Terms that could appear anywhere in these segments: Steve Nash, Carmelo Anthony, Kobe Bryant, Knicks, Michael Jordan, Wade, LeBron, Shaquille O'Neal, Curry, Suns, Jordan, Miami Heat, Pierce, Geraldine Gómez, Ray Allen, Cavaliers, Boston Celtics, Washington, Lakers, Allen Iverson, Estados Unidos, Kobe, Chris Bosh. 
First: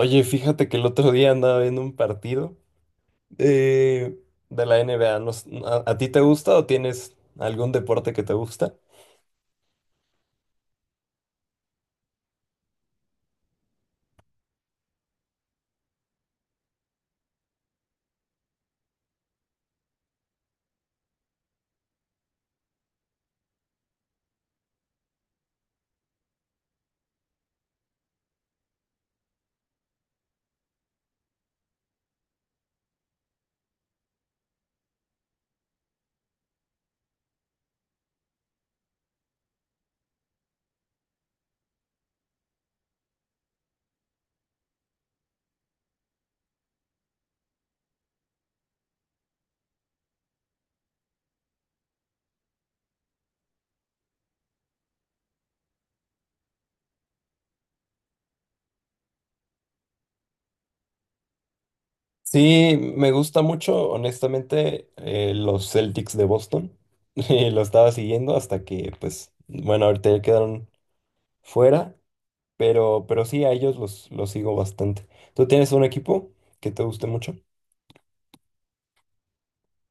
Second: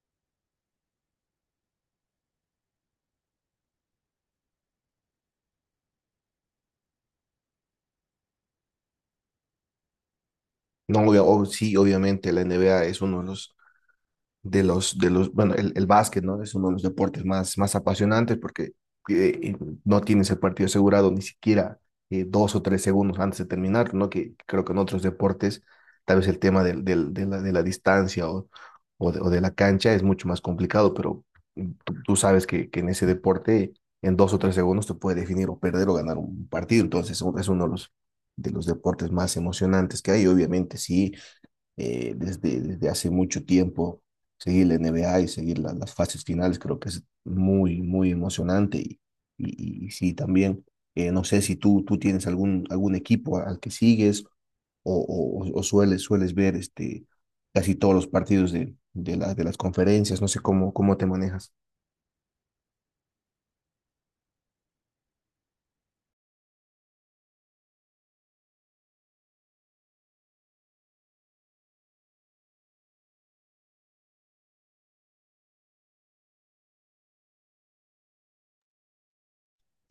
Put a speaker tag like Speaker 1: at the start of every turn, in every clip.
Speaker 1: Oye, fíjate que el otro día andaba viendo un partido eh, de la NBA. No s- ¿A, a ti te gusta o tienes algún deporte que te gusta?
Speaker 2: No, obviamente la NBA es uno de los, bueno, el básquet, ¿no? Es uno de los deportes más apasionantes porque eh, no tienes el partido asegurado ni siquiera 2 o 3 segundos antes de terminar, ¿no? Que creo que en otros deportes tal vez el tema de la distancia o de la cancha es mucho más complicado, pero tú sabes que en ese deporte en 2 o 3 segundos te puede definir o perder o ganar un partido. Entonces es uno de los, deportes más emocionantes que hay, obviamente sí, desde hace mucho tiempo, seguir la NBA y seguir las fases finales, creo que es muy, muy emocionante. Y sí, también, no sé si tú tienes algún equipo al que sigues, o, o sueles ver casi todos los partidos de las conferencias, no sé cómo te manejas.
Speaker 1: Sí, me gusta mucho, honestamente, los Celtics de Boston. Y lo estaba siguiendo hasta que, pues, bueno, ahorita ya quedaron fuera. Pero sí, a ellos los sigo bastante. ¿Tú tienes un equipo que te guste mucho?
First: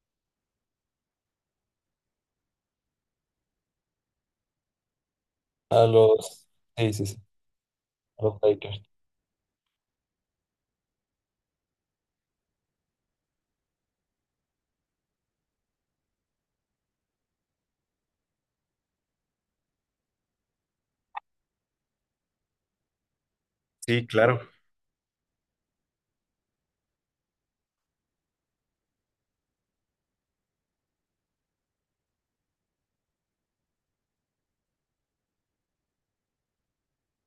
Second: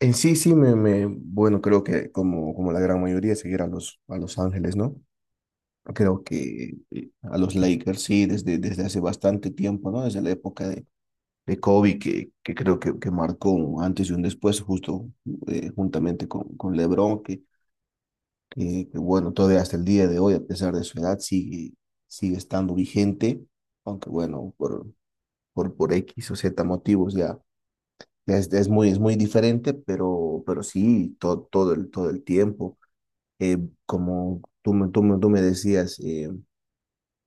Speaker 2: En sí, sí, me, bueno, creo que como la gran mayoría, seguir a Los Ángeles, ¿no?
Speaker 1: A
Speaker 2: Creo
Speaker 1: los...
Speaker 2: que
Speaker 1: Sí, sí, sí,
Speaker 2: a los Lakers
Speaker 1: a
Speaker 2: sí,
Speaker 1: los Lakers.
Speaker 2: desde hace bastante tiempo, ¿no? Desde la época de Kobe, que creo que marcó un antes y un después, justo juntamente con LeBron, bueno, todavía hasta el día de hoy, a pesar de su edad, sigue estando vigente,
Speaker 1: Sí,
Speaker 2: aunque
Speaker 1: claro.
Speaker 2: bueno, por X o Z motivos ya es muy diferente, pero sí, todo el tiempo. Eh, como tú me decías,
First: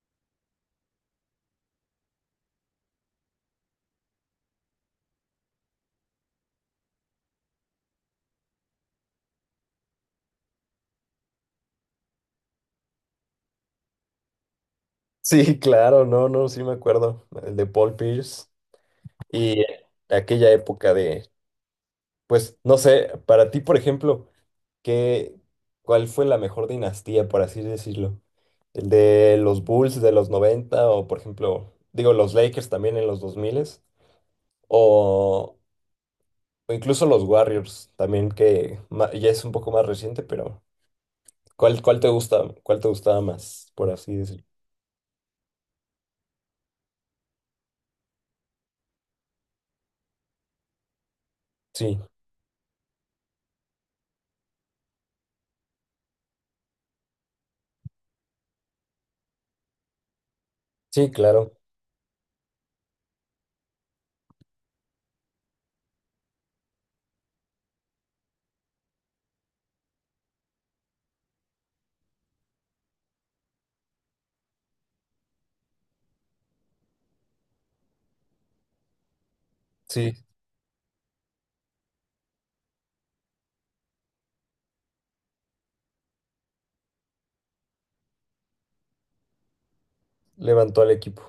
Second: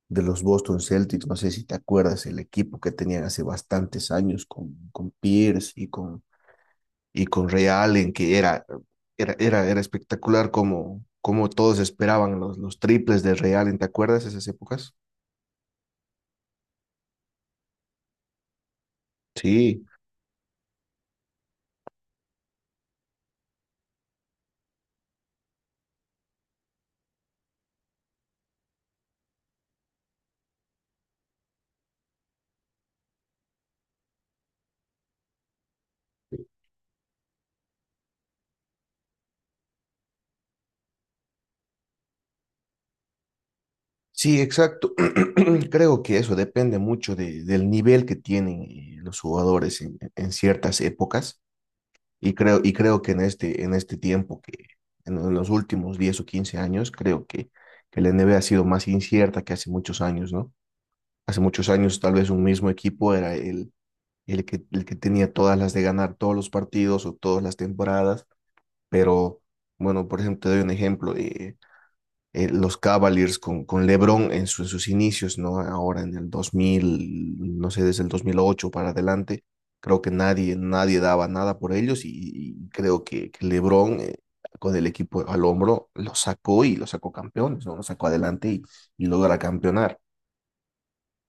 Speaker 2: de los Boston Celtics, no sé si te acuerdas, el equipo que tenían hace bastantes años con Pierce y con Ray Allen, que era espectacular, como todos esperaban los triples de Ray Allen. ¿Te acuerdas esas épocas?
Speaker 1: Sí, claro, no, no, sí me acuerdo. El de Paul Pierce y
Speaker 2: Sí.
Speaker 1: aquella época de, pues, no sé, para ti, por ejemplo, ¿qué, ¿cuál fue la mejor dinastía, por así decirlo? ¿El de los Bulls de los 90 o, por ejemplo, digo, los Lakers también en los 2000 o O incluso los Warriors también, ya es un poco más reciente, pero ¿cuál te gusta, cuál te gustaba más, por así
Speaker 2: Sí,
Speaker 1: decirlo?
Speaker 2: exacto. Creo que eso depende mucho del nivel que tienen, los jugadores en ciertas épocas.
Speaker 1: Sí,
Speaker 2: Y creo que en este tiempo, que en los últimos 10 o 15 años, creo que la NBA ha sido más incierta que hace muchos años, ¿no?
Speaker 1: sí,
Speaker 2: Hace
Speaker 1: claro.
Speaker 2: muchos años tal vez un mismo equipo era el que tenía todas las de ganar todos los partidos o todas las temporadas, pero bueno, por ejemplo, te doy un ejemplo. Los Cavaliers con LeBron en sus inicios, ¿no? Ahora en el 2000, no sé, desde el 2008 para adelante, creo que
Speaker 1: Sí,
Speaker 2: nadie daba nada por ellos, y creo que LeBron, con el equipo al hombro lo sacó y lo sacó campeones, ¿no? Lo sacó adelante y logra campeonar.
Speaker 1: levantó al equipo.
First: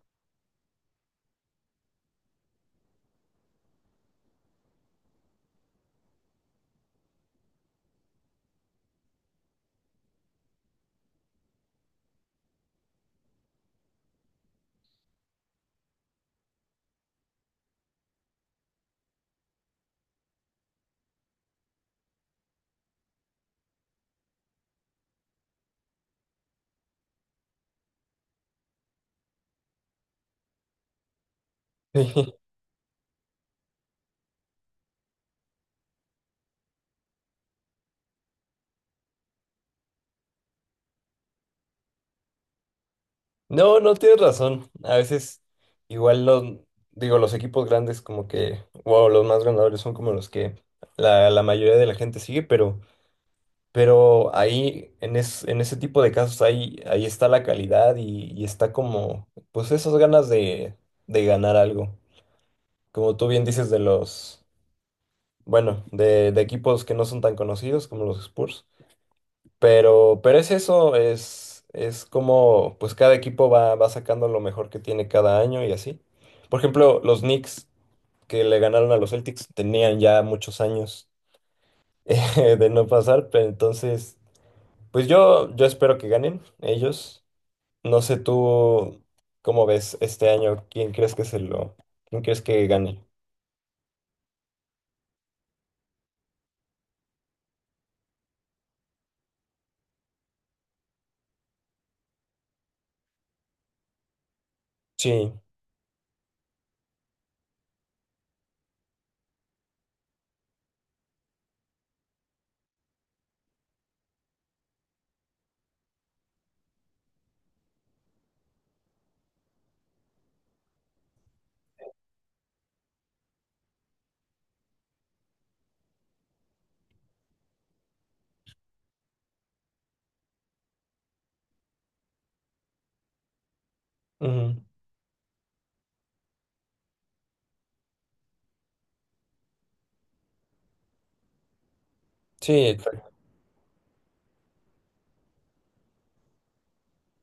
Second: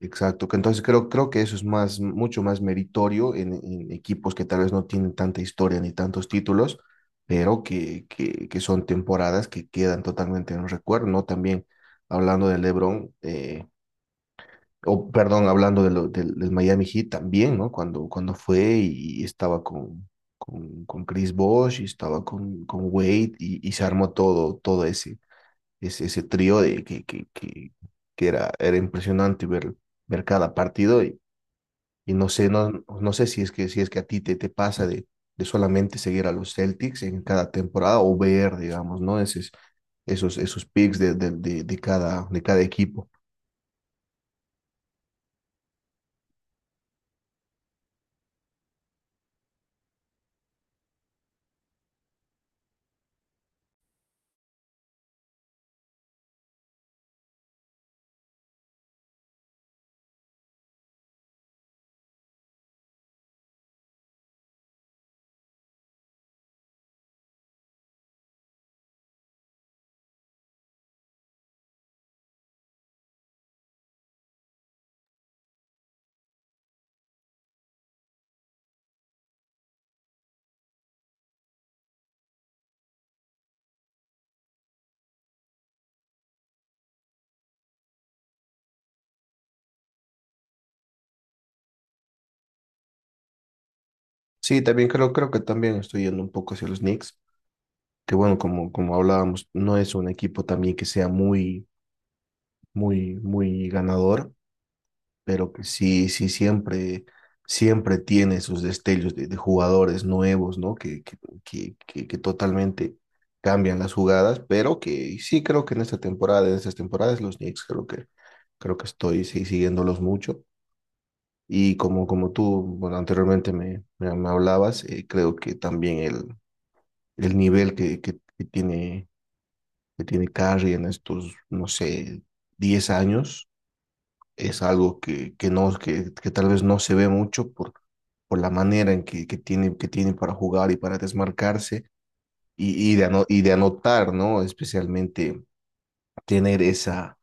Speaker 2: Exacto, que entonces creo que eso es mucho más meritorio en equipos que tal vez no tienen tanta historia ni tantos títulos, pero que son temporadas que quedan totalmente en el recuerdo, ¿no? También hablando del LeBron, o perdón, hablando del Miami Heat también, ¿no? Cuando fue y estaba con Chris Bosh y estaba con Wade, y se armó todo ese trío de que era impresionante ver cada partido, y no sé, no sé si es que a ti te pasa de solamente seguir a los Celtics en cada temporada o ver, digamos, ¿no? Esos picks de cada equipo.
Speaker 1: No, no, tienes razón. A veces igual los, digo, los equipos grandes como que, wow, los más ganadores son como los que la mayoría de la gente sigue, pero ahí, en, es, en ese tipo de casos, ahí está la calidad y está como, pues esas ganas de ganar algo, como tú bien dices, de los, bueno, de equipos que no son tan conocidos como los Spurs. Pero es eso, es como, pues cada equipo va, va sacando lo mejor que tiene cada año y así. Por ejemplo, los Knicks que le ganaron a los Celtics tenían ya muchos años de no pasar, pero entonces, pues yo espero que ganen ellos. No sé tú cómo ves este año, quién crees que gane.
Speaker 2: Sí, también creo que también estoy yendo un poco hacia los Knicks, que bueno, como hablábamos, no es un equipo también que sea muy, muy ganador,
Speaker 1: Sí,
Speaker 2: pero que sí, sí, siempre tiene sus destellos de jugadores nuevos, ¿no? Que totalmente cambian las jugadas, pero que sí creo que en esta temporada, en estas temporadas, los Knicks creo que estoy sí, siguiéndolos mucho. Y como tú, bueno, anteriormente me hablabas. Creo que también el nivel que tiene Curry en estos, no sé, 10 años,
Speaker 1: ujú.
Speaker 2: es algo que tal vez no se ve mucho por la manera en que tiene para jugar y para desmarcarse,
Speaker 1: Sí, exacto.
Speaker 2: y de anotar, ¿no? Especialmente tener esa,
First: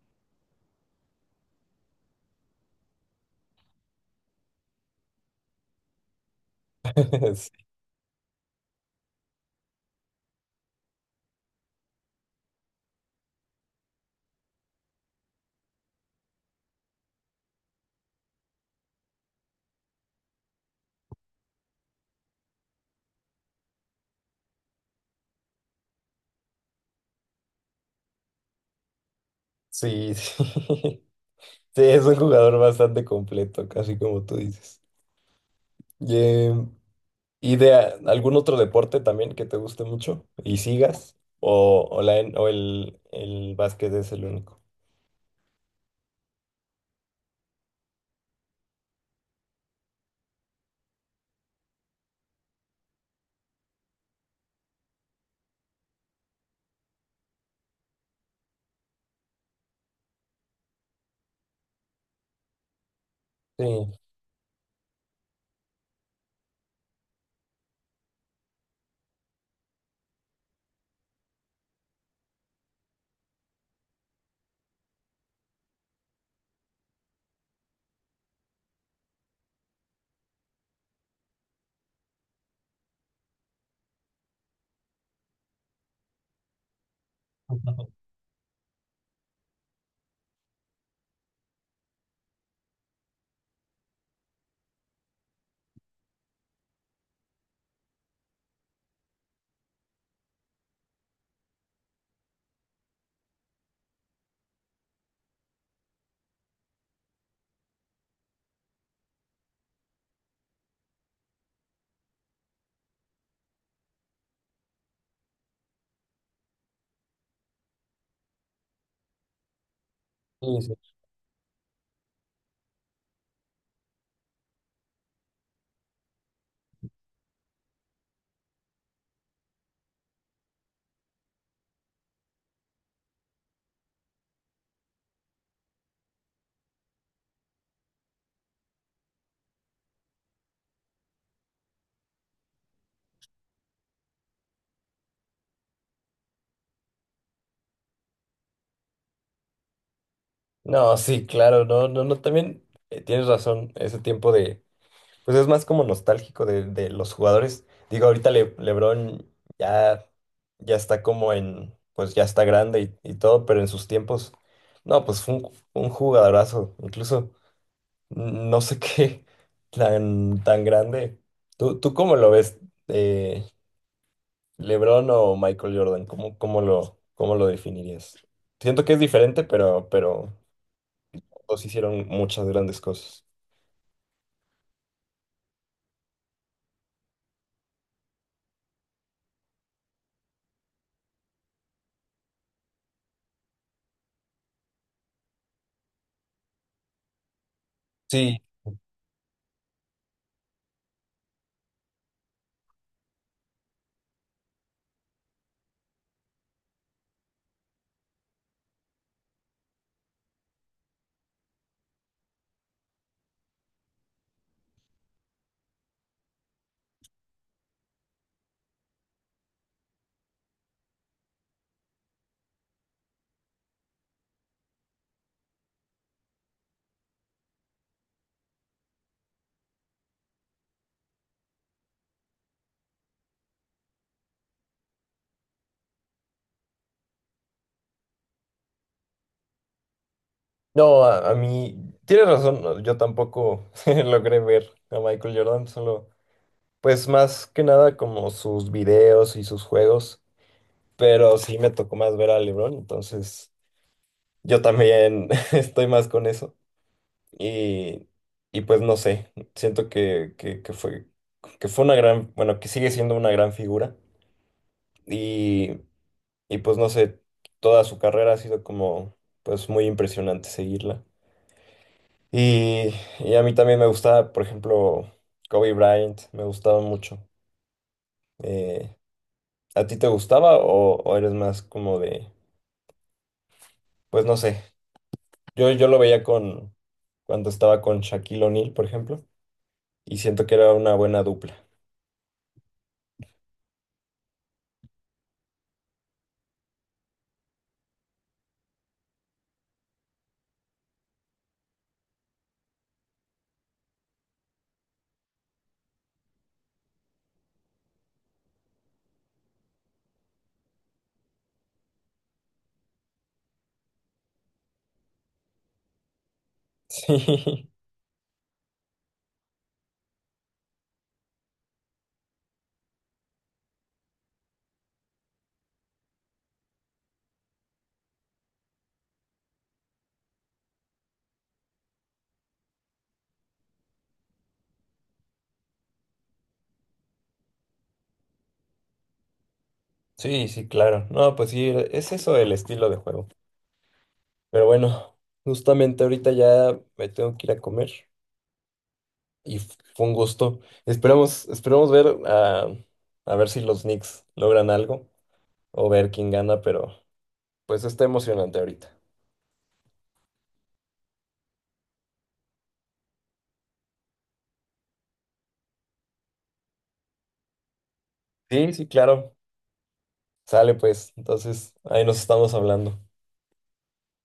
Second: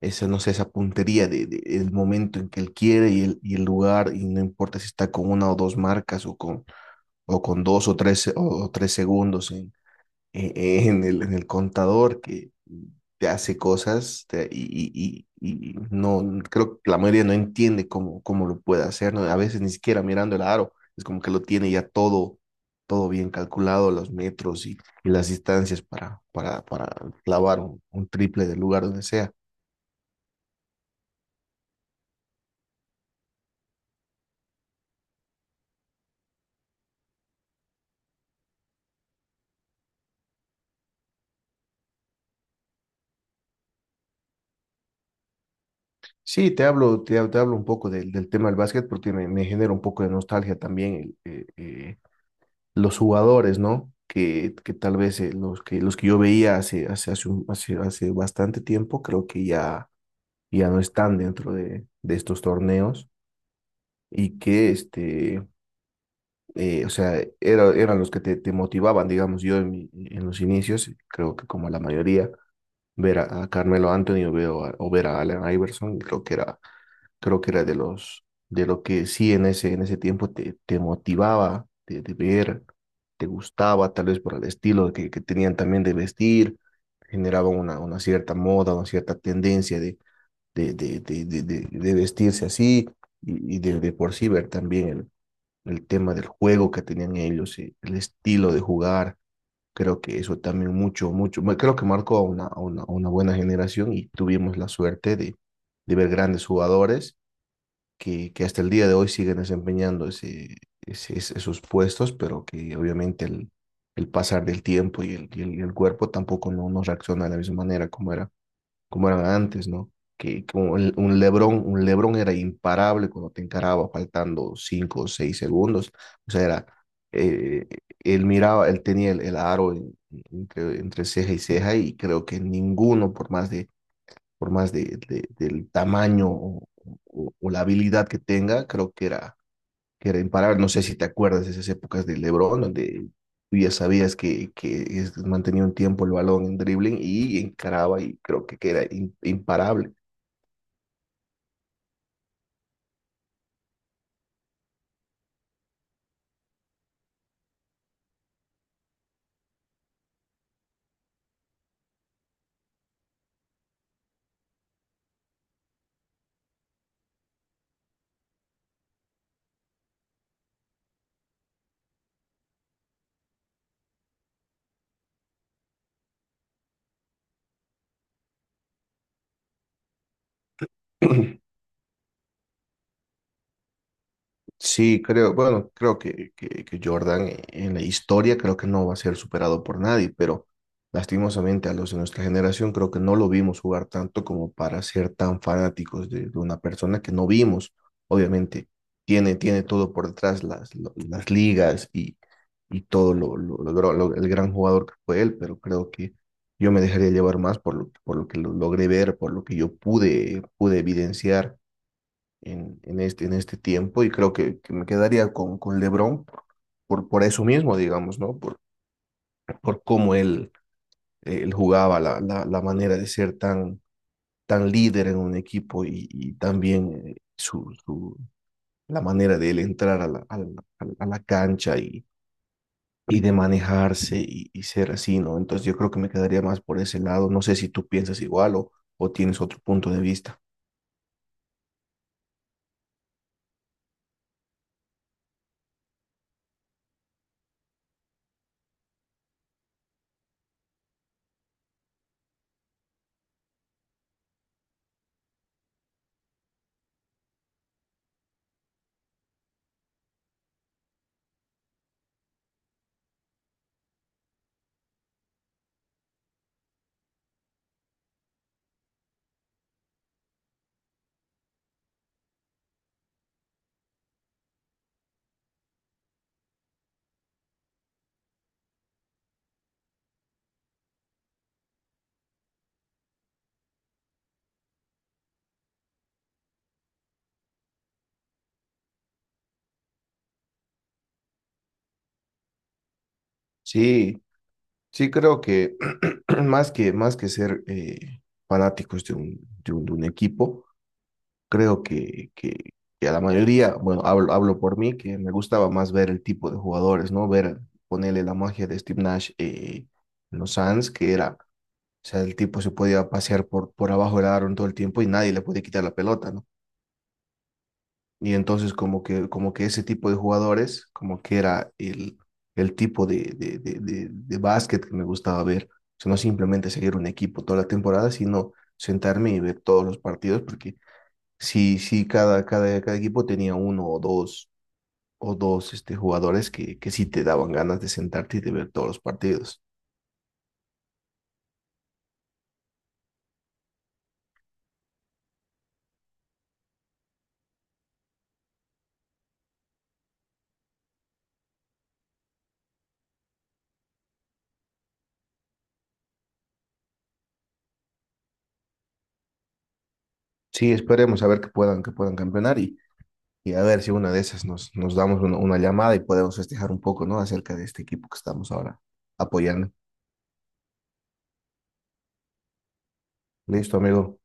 Speaker 2: esa, no sé, esa puntería de el momento en que él quiere y y el lugar, y no importa si está con una o dos marcas o con dos o tres, o 3 segundos en, en el contador, que te hace cosas y no, creo que la mayoría no entiende cómo lo puede hacer, ¿no? A veces ni siquiera mirando el aro, es como que lo tiene ya todo bien calculado, los metros y las distancias para clavar un triple del lugar donde sea.
Speaker 1: Sí, sí. Sí, es un jugador bastante completo, casi como tú dices. Y, eh, ¿Y de algún otro deporte también que te guste mucho y sigas? ¿O el básquet es el único?
Speaker 2: Sí, te hablo un poco del tema del básquet, porque me genera un poco de nostalgia también el, eh, eh, los jugadores, ¿no? Que tal vez, los que yo veía hace bastante tiempo, creo que ya no están dentro de estos torneos.
Speaker 1: Sí.
Speaker 2: Y que, este, o sea, eran los que te motivaban, digamos. Yo en los inicios, creo que como la mayoría, ver a Carmelo Anthony, o ver a Allen Iverson, creo que era de los, de lo que sí en ese, tiempo te te motivaba de ver. Te gustaba, tal vez por el estilo que tenían también de vestir, generaba una cierta moda, una cierta tendencia de vestirse así, y de por sí ver también el tema del juego que tenían ellos, el estilo de jugar. Creo que eso también bueno, creo que marcó a una buena generación y tuvimos la suerte de ver grandes jugadores que hasta el día de hoy siguen desempeñando esos puestos, pero que obviamente el pasar del tiempo y el cuerpo tampoco no reacciona de la misma manera como eran antes, ¿no? Que
Speaker 1: Sí,
Speaker 2: como
Speaker 1: sí.
Speaker 2: un LeBron era imparable cuando te encaraba faltando 5 o 6 segundos. O sea, eh, él miraba, él tenía el aro entre ceja y ceja, y creo que ninguno, por más del tamaño, o la habilidad que tenga, creo que era imparable. No sé si te acuerdas de esas épocas de LeBron, donde tú ya sabías que mantenía un tiempo el balón en dribbling y encaraba, y creo que era imparable.
Speaker 1: No, sí, claro, no, no, no, también tienes razón, ese tiempo de... Pues es más como nostálgico de los jugadores. Digo, ahorita LeBron ya, ya está como en, pues ya está grande y todo, pero en sus tiempos, no, pues fue un jugadorazo. Incluso no sé qué tan, tan grande. ¿Tú, tú cómo lo ves? Eh, ¿LeBron o Michael Jordan? ¿Cómo lo definirías? Siento que es diferente, pero los hicieron muchas grandes cosas.
Speaker 2: Sí, bueno, creo que Jordan, en la historia creo que no va a ser superado por nadie, pero lastimosamente a los de nuestra generación creo que no lo vimos jugar tanto como para ser tan fanáticos de una persona que no vimos.
Speaker 1: Sí,
Speaker 2: Obviamente tiene todo por detrás, las ligas, y todo el gran jugador que fue él, pero creo que yo me dejaría llevar más por lo que lo logré ver, por lo que yo pude evidenciar en este tiempo, y creo que me quedaría con LeBron por eso mismo, digamos, ¿no? Por cómo él, él jugaba, la manera de ser tan líder en un equipo, y también, su, la manera de él entrar a la cancha, y de manejarse, y ser así, ¿no? Entonces yo creo que me quedaría más por ese lado. No sé si tú piensas igual, o tienes otro punto de vista.
Speaker 1: no, a mí, tienes razón, no, yo tampoco logré ver a Michael Jordan, solo, pues más que nada como sus videos y sus juegos, pero sí me tocó más ver a LeBron, entonces yo también estoy más con eso y, y pues no sé, siento que, que fue, que fue una gran, bueno, que sigue siendo una gran figura y, y pues no sé, toda su carrera ha sido como, pues muy impresionante seguirla. Y, y a mí también me gustaba, por ejemplo, Kobe Bryant, me gustaba mucho. Eh, ¿A ti te gustaba o eres más como de, pues no sé, yo lo veía con cuando estaba con Shaquille O'Neal, por ejemplo, y siento que era una buena dupla?
Speaker 2: Sí. Sí, creo que más que ser, fanáticos de un equipo, creo que a la mayoría, bueno, hablo por mí, que me gustaba más ver el tipo de jugadores, ¿no? Ver, ponerle la magia de Steve Nash, en los Suns, que era, o sea, el tipo se podía pasear por abajo del aro en todo el tiempo y nadie le podía quitar la pelota, ¿no? Y entonces como que ese tipo de jugadores, como que era el tipo de básquet que me gustaba ver. O sea, no simplemente seguir un equipo toda la temporada, sino sentarme y ver todos los partidos, porque sí, sí, cada equipo tenía uno o dos, jugadores que sí te daban ganas de sentarte y de ver todos los partidos.
Speaker 1: Sí, sí, sí, claro. No, pues sí, es eso, el estilo de juego. Pero bueno, justamente ahorita ya me tengo que ir a comer y fue un gusto. Esperamos, esperamos ver a ver si los Knicks logran algo, o ver quién gana, pero pues está emocionante ahorita.
Speaker 2: Sí, esperemos a ver que puedan campeonar, y a ver si una de esas nos damos una llamada y podemos festejar un poco, ¿no? Acerca de este equipo que estamos
Speaker 1: Sí,
Speaker 2: ahora
Speaker 1: sí, claro.
Speaker 2: apoyando.
Speaker 1: Sale pues. Entonces, ahí nos estamos hablando.
Speaker 2: Listo, amigo.